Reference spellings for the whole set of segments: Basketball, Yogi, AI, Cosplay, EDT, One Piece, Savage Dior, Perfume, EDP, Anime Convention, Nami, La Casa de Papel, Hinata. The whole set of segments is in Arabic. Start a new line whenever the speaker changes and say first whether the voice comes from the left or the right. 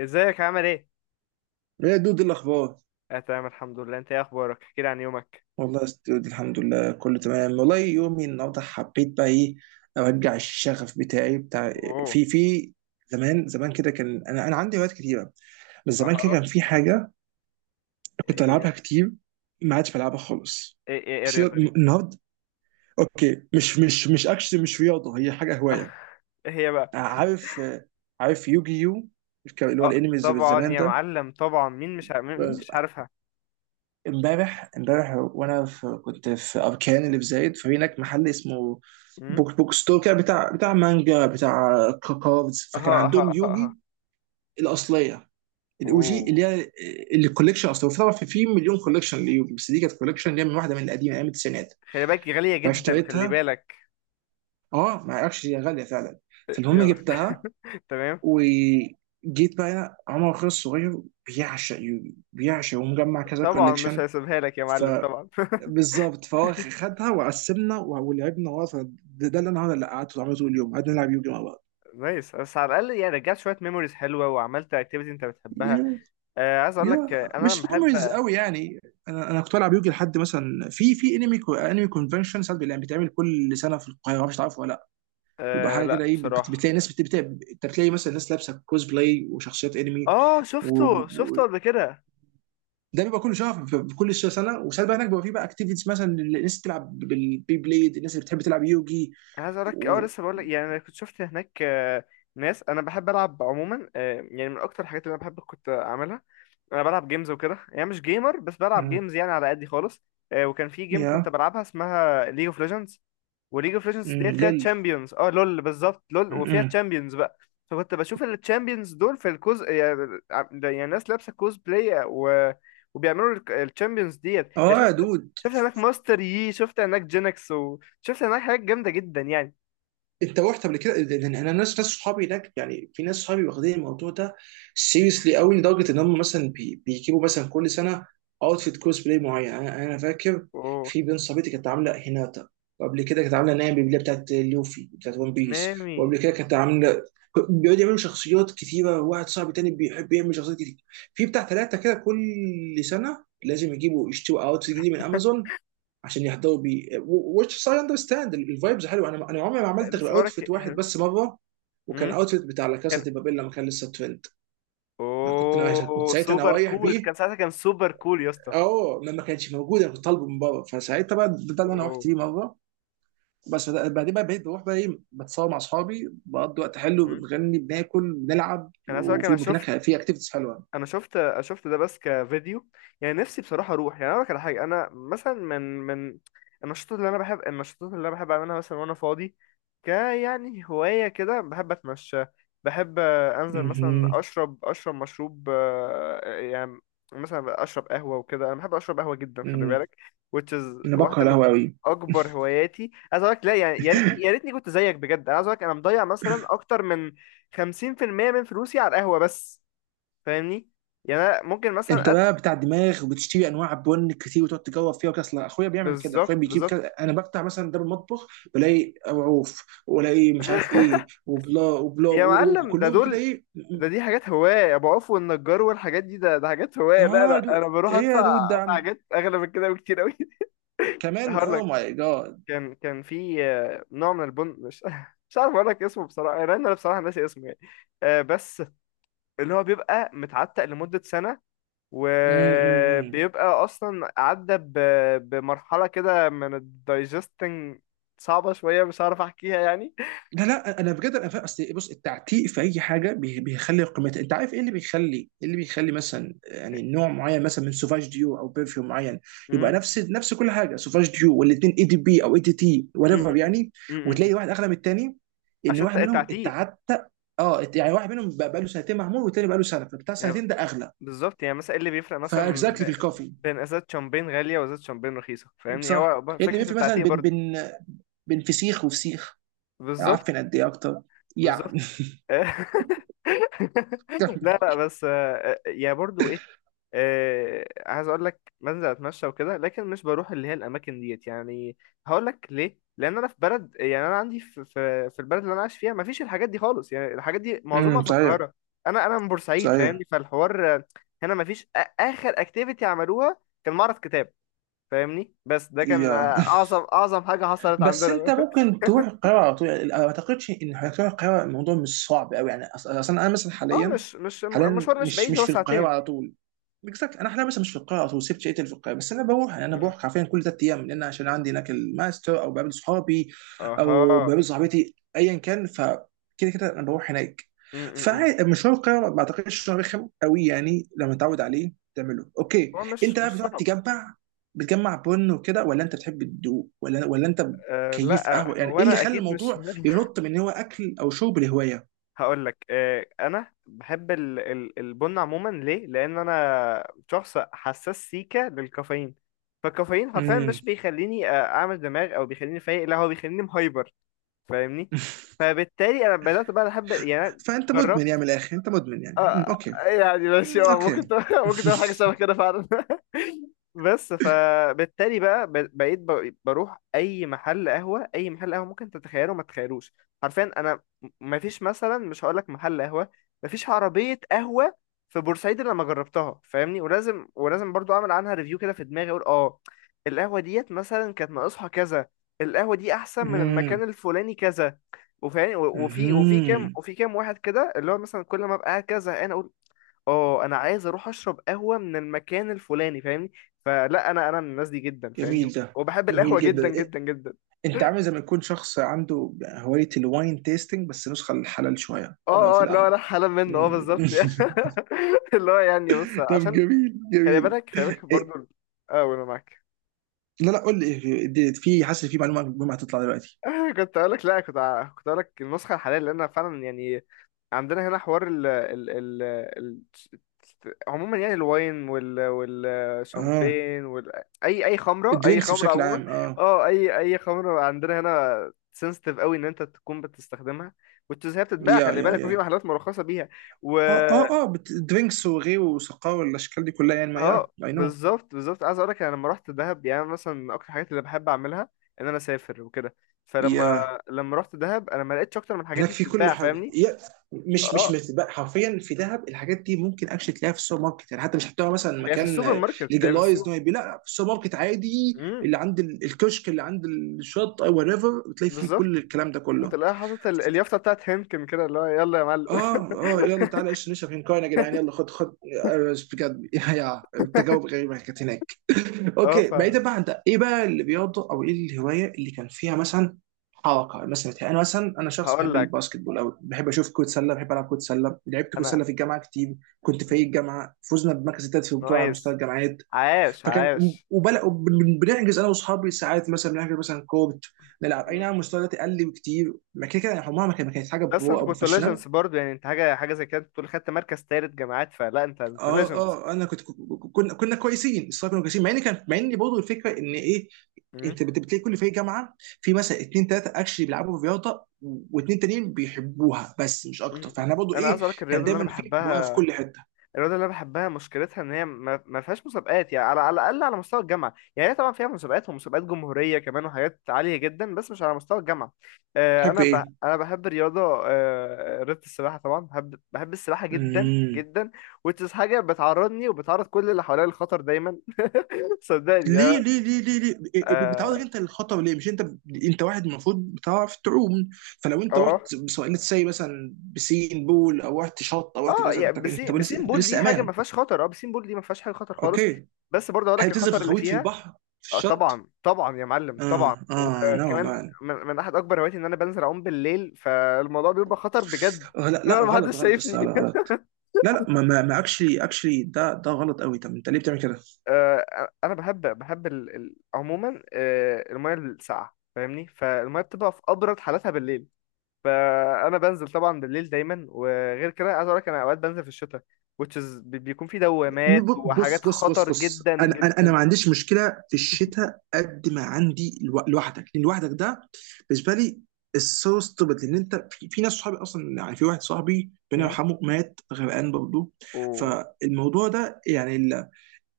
left: ازيك عامل ايه؟
right: ايه يا دود، إيه الاخبار؟
left: اه، تمام الحمد لله. انت ايه اخبارك؟ احكي لي عن يومك.
right: والله يا ست دود، الحمد لله كله تمام. والله يومي النهارده حبيت بقى ايه، ارجع الشغف بتاعي بتاع.
left: اوه.
right: في زمان زمان كده كان انا عندي هوايات كتيره. بس زمان كده
left: اها.
right: كان في حاجه كنت
left: ايه هي؟
right: العبها كتير، ما عادش بلعبها خالص.
left: ايه
right: بس
left: الرياضة دي؟
right: النهارده، اوكي، مش اكشن، مش رياضه، هي حاجه هوايه.
left: ايه هي بقى؟
right: عارف، يوجي يو؟ اللي هو
left: اه
right: الانمي
left: طبعا
right: زمان
left: يا معلم، طبعا.
right: ده.
left: مين مش عارفها؟
right: امبارح وانا كنت في اركان اللي في زايد، ففي هناك محل اسمه
left: امم.
right: بوك بوك ستور كده، بتاع مانجا بتاع كاردز. فكان
left: اها اها
right: عندهم
left: اها اها.
right: يوجي الاصليه، الاو جي،
left: اوه.
right: اللي هي الكوليكشن اصلا. وفي طبعا في مليون كوليكشن ليوجي، بس دي كانت كوليكشن اللي هي من واحده من القديمه، ايام التسعينات.
left: خلي بالك غالية جدا، خلي
right: فاشتريتها،
left: بالك.
right: اه، ما اعرفش، هي غاليه فعلا. فالمهم
left: يا-
right: جبتها
left: تمام.
right: وجيت بقى هنا. عمر اخويا الصغير بيعشق يوجي بيعشق، ومجمع كذا
left: طبعا مش
right: كوليكشن.
left: هسيبها لك يا معلم، طبعا.
right: بالظبط، فهو خدها وقسمنا ولعبنا ورا ده اللي اللي قعدت العب طول اليوم. قعدنا نلعب يوجي مع بعض.
left: نايس، بس على الاقل يعني رجعت شويه ميموريز حلوه وعملت اكتيفيتي انت بتحبها.
right: يا،
left: عايز اقول
right: يا
left: لك، انا لما
right: مش ميموريز
left: بحب.
right: قوي يعني. انا كنت بلعب يوجي لحد مثلا في انمي انمي كونفنشن. ساعات بيتعمل كل سنه في القاهره، مش تعرفه ولا لا؟ بيبقى
left: آه،
right: حاجه
left: لا
right: كده، ايه،
left: بصراحه.
right: بتلاقي ناس انت بتلاقي مثلا ناس لابسه كوز بلاي وشخصيات انمي.
left: اه، شفته شفته
right: وده
left: قبل كده.
right: بيبقى كل شهر في كل سنه، وساعات بقى هناك بيبقى في بقى اكتيفيتيز. مثلا الناس بتلعب بالبي بليد، الناس اللي بتحب تلعب يوجي
left: انا عايز اقولك،
right: و...
left: لسه بقولك يعني انا كنت شفت هناك، ناس. انا بحب العب عموما، يعني من اكتر الحاجات اللي انا بحب كنت اعملها. انا بلعب جيمز وكده، يعني مش جيمر، بس بلعب
right: مم.
left: جيمز يعني على قدي خالص. وكان في جيم كنت
right: يا.
left: بلعبها اسمها ليج اوف ليجندز. وليج اوف ليجندز ديت
right: مم،
left: فيها
right: لول.
left: تشامبيونز. اه لول، بالظبط لول، وفيها
right: مم.
left: تشامبيونز بقى. فكنت بشوف التشامبيونز دول في الكوز يعني. يعني ناس لابسه كوز بلاي وبيعملوا التشامبيونز ديت يعني
right: اه يا
left: شفت.
right: دود،
left: شفت هناك ماستر يي، شفت هناك جينكس، وشفت هناك حاجات جامده جدا يعني.
right: انت رحت قبل كده؟ لان انا ناس صحابي هناك، يعني في ناس صحابي واخدين الموضوع ده سيريسلي قوي، لدرجه ان هم مثلا بيجيبوا مثلا كل سنه اوتفيت كوز بلاي معين. انا فاكر
left: اوه.
right: في بنت صاحبتي كانت عامله هيناتا، وقبل كده كانت عامله نايم اللي هي بتاعت لوفي بتاعت ون بيس،
left: نامي.
right: وقبل كده كانت عامله، بيقعدوا يعملوا شخصيات كتيره. واحد صاحبي تاني بيحب يعمل شخصيات كتير، في بتاع ثلاثه كده كل سنه لازم يجيبوا يشتروا اوتفيت جديد من امازون عشان يهدوا بيه. which I understand، الفايبز حلوه. انا عمري ما عملت غير
left: لسه بقولك.
right: اوتفيت واحد بس مره، وكان
left: مم.
right: اوتفيت بتاع لا كاسا
left: كان
right: دي بابيل لما كان لسه ترند. انا كنت ناوي، كنت
left: اوه
right: ساعتها انا
left: سوبر
right: رايح
left: كول،
right: بيه،
left: كان ساعتها كان سوبر كول يا اسطى.
right: اه، ما كانش موجود، انا كنت طالبه من بره، فساعتها بقى ده اللي انا رحت
left: اوه.
right: بيه مره. بس بعدين بقى بقيت بروح بقى، ايه، بتصور مع اصحابي، بقضي وقت حلو،
left: مهم.
right: بنغني، بناكل، بنلعب،
left: انا ساعتها انا
right: وفي هناك
left: شفت.
right: في اكتيفيتيز حلوه.
left: انا شفت ده بس كفيديو. يعني نفسي بصراحه اروح، يعني اقول لك على حاجه. انا مثلا من النشاطات اللي انا بحب، النشاطات اللي انا بحب اعملها مثلا وانا فاضي. يعني هوايه كده، بحب اتمشى. بحب، انزل مثلا
right: مهم.
left: اشرب مشروب، يعني مثلا اشرب قهوه وكده. انا بحب اشرب قهوه جدا، خلي
right: مم.
left: بالك. Which is
right: انا بكره
left: واحده من
right: القهوه قوي.
left: اكبر هواياتي، عايز اقول لك. لا يعني، يا ريتني يا ريتني كنت زيك بجد. انا عايز اقول لك، انا مضيع مثلا اكتر من 50% من فلوسي على القهوه بس. فاهمني، يعني انا ممكن
right: انت
left: مثلا
right: بقى بتاع دماغ وبتشتري انواع بن كتير وتقعد تجوب فيها وكده. اصل اخويا بيعمل كده،
left: بالظبط،
right: اخويا بيجيب
left: بالظبط.
right: كده، انا بفتح مثلا ده المطبخ بلاقي عوف والاقي مش عارف ايه وبلا وبلا،
left: يا معلم، ده
right: وكلهم كده،
left: دول.
right: ايه.
left: ده دي حاجات هواية أبو عوف والنجار والحاجات دي. ده حاجات هواية، لا
right: اه،
left: لا، أنا بروح
right: ايه
left: أدفع،
right: يا دود، ده
left: أدفع حاجات أغلى من كده بكتير أوي.
right: كمان
left: هقول
right: او
left: لك.
right: ماي
left: كان في، نوع من البن، مش مش عارف أقول لك اسمه بصراحة، لأن أنا بصراحة ناسي اسمه يعني. بس اللي هو بيبقى متعتق لمدة سنة،
right: جاد.
left: وبيبقى أصلا عدى بمرحلة كده من الدايجستنج صعبة شوية، مش عارف أحكيها يعني.
right: لا لا، انا بجد انا فاهم. اصل بص، التعتيق في اي حاجه بيخلي قيمتها، انت عارف ايه اللي بيخلي، إيه اللي بيخلي مثلا يعني نوع معين مثلا من سوفاج ديو او برفيوم معين،
left: امم.
right: يبقى نفس كل حاجه، سوفاج ديو، والاثنين اي دي بي او اي دي تي whatever
left: امم.
right: يعني،
left: امم.
right: وتلاقي واحد اغلى من الثاني، ان
left: عشان
right: واحد منهم
left: التعتيق
right: اتعتق. اه، يعني واحد منهم بقى له سنتين معمول والتاني بقى له سنه، فبتاع
left: يعني،
right: سنتين ده اغلى.
left: بالظبط. يعني مثلا ايه اللي بيفرق مثلا
right: فاكزاكتلي في الكوفي.
left: بين ازازه شامبين غاليه وازازه شامبين رخيصه، فاهمني.
right: صح،
left: هو
right: إيه اللي
left: فكره
right: بيفرق مثلا
left: التعتيق
right: بين
left: برضو.
right: بين بين فسيخ وفسيخ
left: بالظبط،
right: عفن قد ايه اكتر
left: بالظبط.
right: يعني. كمل.
left: لا لا، بس برضو، عايز اقول لك بنزل اتمشى وكده، لكن مش بروح اللي هي الاماكن ديت يعني. هقول لك ليه: لان انا في بلد، يعني انا عندي في البلد اللي انا عايش فيها ما فيش الحاجات دي خالص يعني، الحاجات دي معظمها
right: امم،
left: في
right: صحيح.
left: القاهره. انا من بورسعيد،
right: صحيح،
left: فاهمني. فالحوار هنا ما فيش. اخر اكتيفيتي عملوها كان معرض كتاب، فاهمني. بس ده كان
right: يا.
left: اعظم اعظم حاجه حصلت
right: بس انت
left: عندنا.
right: ممكن تروح القاهره على طول يعني، ما اعتقدش ان حضرتك تروح القاهره، الموضوع مش صعب قوي يعني. اصلا انا مثلا
left: اه،
right: حاليا،
left: مش
right: حاليا
left: المشوار مش
right: مش
left: بعيد،
right: مش
left: هو
right: في القاهره
left: ساعتين.
right: على طول. بالظبط، انا حاليا بس مش في القاهره، او سبت شقتي اللي في القاهره، بس انا بروح يعني، انا
left: مم.
right: بروح حرفيا كل 3 ايام، لان عشان عندي هناك الماستر، او بقابل صحابي او
left: اها.
right: بقابل صاحبتي ايا كان. فكده كده انا بروح هناك.
left: مم، مم، مم.
right: فمشوار القاهره ما اعتقدش انه رخم قوي يعني، لما تعود عليه تعمله اوكي.
left: هو مش
right: انت
left: مش
right: بقى بتقعد
left: صعب.
right: تجمع، بن وكده؟ ولا انت بتحب الدوق؟ ولا انت
left: آه
right: كيف
left: لا،
right: قهوه يعني؟
left: هو
right: ايه اللي
left: انا
right: خلى
left: اكيد مش.
right: الموضوع ينط من إن هو اكل او شرب لهوايه؟
left: هقول لك، انا بحب البن عموما. ليه؟ لان انا شخص حساس سيكا للكافيين. فالكافيين حرفيا
right: امم.
left: مش بيخليني، اعمل دماغ او بيخليني فايق، لا هو بيخليني مهايبر، فاهمني. فبالتالي انا بدات بقى احب، يعني أنا
right: فانت مدمن يعني،
left: جربت.
right: من الاخر انت مدمن يعني. أمم،
left: آه.
right: اوكي.
left: يعني ماشي،
right: مم، اوكي.
left: ممكن ممكن تعمل حاجة شبه كده فعلا. بس فبالتالي بقى بقيت بروح أي محل قهوة، ممكن تتخيله ما تتخيلوش. حرفيا أنا مفيش مثلا، مش هقولك محل قهوة، مفيش عربية قهوة في بورسعيد إلا لما جربتها، فاهمني. ولازم، برضو أعمل عنها ريفيو كده في دماغي، أقول: أه القهوة ديت مثلا كانت ناقصها كذا، القهوة دي أحسن من المكان
right: مم،
left: الفلاني كذا.
right: مهم.
left: وفي كام واحد كده اللي هو مثلا كل ما ابقى قاعد كده زهقان اقول، اه انا عايز اروح اشرب قهوه من المكان الفلاني، فاهمني. فلا، انا من الناس دي جدا، فاهمني.
right: جميل ده.
left: وبحب
right: جميل
left: القهوه جدا
right: جدا، إيه،
left: جدا جدا.
right: انت عامل زي ما يكون شخص عنده هواية الواين تيستنج، بس نسخة الحلال شوية، اللي هو
left: اه
right: في
left: اه، اللي هو انا
right: القهوة.
left: حالا منه، اه بالظبط.
right: مم.
left: اللي هو يعني بص،
right: طب
left: عشان
right: جميل،
left: خلي بالك، خلي بالك برضو.
right: إيه
left: اه، وانا معاك.
right: لا لا، قول لي إيه، في، حاسس في معلومة مهمة هتطلع دلوقتي.
left: كنت اقول لك لا، كنت اقول لك النسخه الحاليه، لان فعلا يعني عندنا هنا حوار ال- عموما يعني الواين،
right: اه،
left: والشامبين، اي خمره،
right: الدرينكس بشكل
left: عموما.
right: عام، اه.
left: اه اي خمره عندنا هنا سنسيتيف قوي ان انت تكون بتستخدمها وتزهق، بتتباع،
right: يا
left: خلي
right: يا
left: بالك، وفي
right: يا
left: محلات مرخصه بيها.
right: اه الدرينكس وغيره وسقاوة والاشكال دي كلها يعني، ما، يا،
left: اه
right: اي نو.
left: بالظبط، بالظبط. عايز اقولك، انا لما رحت دهب، يعني أنا مثلا من اكتر الحاجات اللي بحب اعملها ان انا اسافر وكده. فلما
right: يا،
left: لما رحت دهب انا ما لقيتش اكتر من الحاجات
right: هناك
left: دي
right: في كل
left: بتتباع،
right: حاجه،
left: فاهمني.
right: مش
left: اه،
right: مثل بقى، حرفيا في دهب الحاجات دي ممكن اكشلي تلاقيها في السوبر ماركت يعني، حتى مش هتلاقيها مثلا
left: هي في السوبر
right: مكان
left: ماركت، هي في
right: ليجلايز ان
left: السوق.
right: هو يبيع. لا، في السوبر ماركت عادي،
left: امم.
right: اللي عند الكشك اللي عند الشط او وات ايفر، بتلاقي فيه كل
left: بالظبط.
right: الكلام ده كله.
left: وتلاقيها حاطط اليافطه بتاعت هنكن كده، اللي هو يلا يا معلم.
right: اه اه يلا تعالى ايش نشرب هنكاين يا جدعان، يلا خد خد. آه، بجد. يا التجاوب غريبه كانت هناك.
left: اه،
right: اوكي، بعيدا بقى عن ده، ايه بقى الرياضه او ايه الهوايه اللي كان فيها مثلا حركه؟ مثلا انا، شخص
left: هقول
right: بحب
left: لك.
right: الباسكت بول، او بحب اشوف كره سله، بحب العب كره سله، لعبت كره
left: انا.
right: سله في الجامعه كتير. كنت فريق الجامعه، فزنا بمركز الثالث في البطوله على مستوى
left: نايس.
right: الجامعات.
left: عاش،
right: فكان،
left: عاش.
right: وبلا، بنحجز انا واصحابي ساعات مثلا، بنحجز مثلا كورت نلعب. اي
left: مم.
right: نعم، مستوى دلوقتي قل بكتير، ما كده كده يعني، عمرها ما كانت حاجه
left: بس
right: برو
left: انت
right: او
left: كنت
right: بروفيشنال.
left: ليجندز برضه، يعني انت حاجه حاجه زي كده، انت بتقول خدت مركز تالت جامعات، فلا انت انت
right: اه
left: ليجندز.
right: اه انا كنت، كنا كويسين، الصراحه كنا كويسين، مع ان كان، مع ان برضه الفكره ان، ايه، انت بتلاقي كل فريق جامعه في مثلا اتنين تلاته اكشلي بيلعبوا في رياضه، واتنين تانيين بيحبوها بس مش اكتر.
left: مم.
right: فاحنا برضه،
left: انا
right: ايه،
left: عايز اقولك،
right: كان دايما في جوايا في كل حته.
left: الرياضه اللي انا بحبها مشكلتها ان هي ما فيهاش مسابقات، يعني على الاقل على مستوى الجامعه. يعني هي طبعا فيها مسابقات، ومسابقات جمهوريه كمان، وحاجات عاليه جدا، بس مش على مستوى الجامعه.
right: تحب
left: انا
right: ايه؟
left: انا بحب الرياضه. رياضه السباحه، طبعا بحب، السباحه جدا
right: امم.
left: جدا. وتس حاجه بتعرضني وبتعرض كل اللي حواليا للخطر دايما. صدقني، اه.
right: ليه ليه ليه ليه ليه، إيه، بتعرضك
left: اه،
right: انت للخطر ليه مش انت؟ انت واحد المفروض بتعرف تعوم، فلو انت
left: اه.
right: رحت، سواء let's say مثلا بسين بول او رحت شط او رحت كذا، انت
left: يعني
right: انت
left: بسين
right: لسه،
left: بسين
right: انت
left: بول
right: لسه
left: دي حاجه ما
right: امان.
left: فيهاش خطر. اه، بسين بول دي ما فيهاش حاجه خطر خالص.
right: اوكي.
left: بس برضه اقول
right: هي
left: لك
right: بتنزل في
left: الخطر اللي
right: الغويط، في
left: فيها.
right: البحر، في
left: اه
right: الشط.
left: طبعا طبعا يا معلم، طبعا،
right: اه نو
left: وكمان
right: مان.
left: من احد اكبر هواياتي ان انا بنزل اعوم بالليل، فالموضوع بيبقى خطر بجد.
right: آه، لا لا،
left: انا ما
right: غلط
left: حدش
right: غلط يا اسطى،
left: شايفني.
right: لا، غلط. لا لا، ما اكشلي، ده غلط قوي. طب انت ليه بتعمل كده؟
left: آه، انا بحب، عموما الميه الساقعه، فاهمني. فالميه بتبقى في ابرد حالاتها بالليل، فانا بنزل طبعا بالليل دايما. وغير كده عايز اقول لك، انا اوقات بنزل في الشتاء، which is بيكون في دوامات
right: بص
left: وحاجات
right: بص بص
left: خطر
right: بص،
left: جدا
right: انا
left: جدا.
right: ما عنديش مشكله في الشتاء قد ما عندي لوحدك. لان لوحدك ده بالنسبه لي السو ستوبد، لان انت في ناس صحابي اصلا. يعني في واحد صاحبي ربنا
left: مم.
right: يرحمه مات غرقان برضه.
left: وهو
right: فالموضوع ده يعني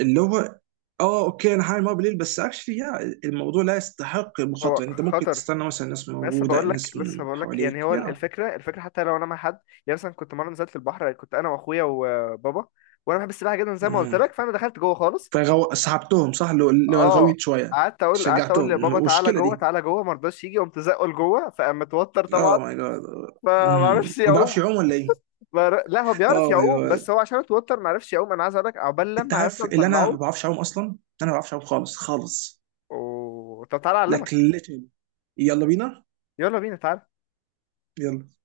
right: اللي هو، اه، اوكي، انا هعمل مرة بالليل بس اكشلي، يا، الموضوع لا يستحق المخاطره يعني. انت ممكن
left: خطر.
right: تستنى مثلا، الناس موجوده، الناس من
left: لسه بقول لك
right: حواليك،
left: يعني، هو
right: يا.
left: الفكره، حتى لو انا مع حد. يعني مثلا كنت مره نزلت البحر، كنت انا واخويا وبابا، وانا بحب السباحه جدا زي ما قلت
right: مم.
left: لك، فانا دخلت جوه خالص.
right: سحبتهم صح لو
left: اه.
right: الغويت شويه.
left: قعدت اقول
right: شجعتهم
left: لبابا تعالى
right: المشكله
left: جوه،
right: دي،
left: تعالى جوه، ما رضاش يجي، قمت زقه لجوه، فقام متوتر
right: اه
left: طبعا،
right: ماي جاد.
left: فما عرفش
right: ما بعرفش
left: يعوم.
right: اعوم ولا ايه؟
left: لا، هو بيعرف
right: اه ماي
left: يعوم، بس
right: جاد،
left: هو عشان اتوتر ما عرفش يعوم. انا عايز اقول لك عقبال
right: انت
left: لما
right: عارف
left: عرفنا
right: اللي انا ما
left: نطلعه.
right: بعرفش اعوم اصلا. انا ما بعرفش اعوم خالص خالص.
left: طب تعالى
right: لكن
left: اعلمك.
right: literally. يلا بينا.
left: يلا بينا، تعالى.
right: يلا.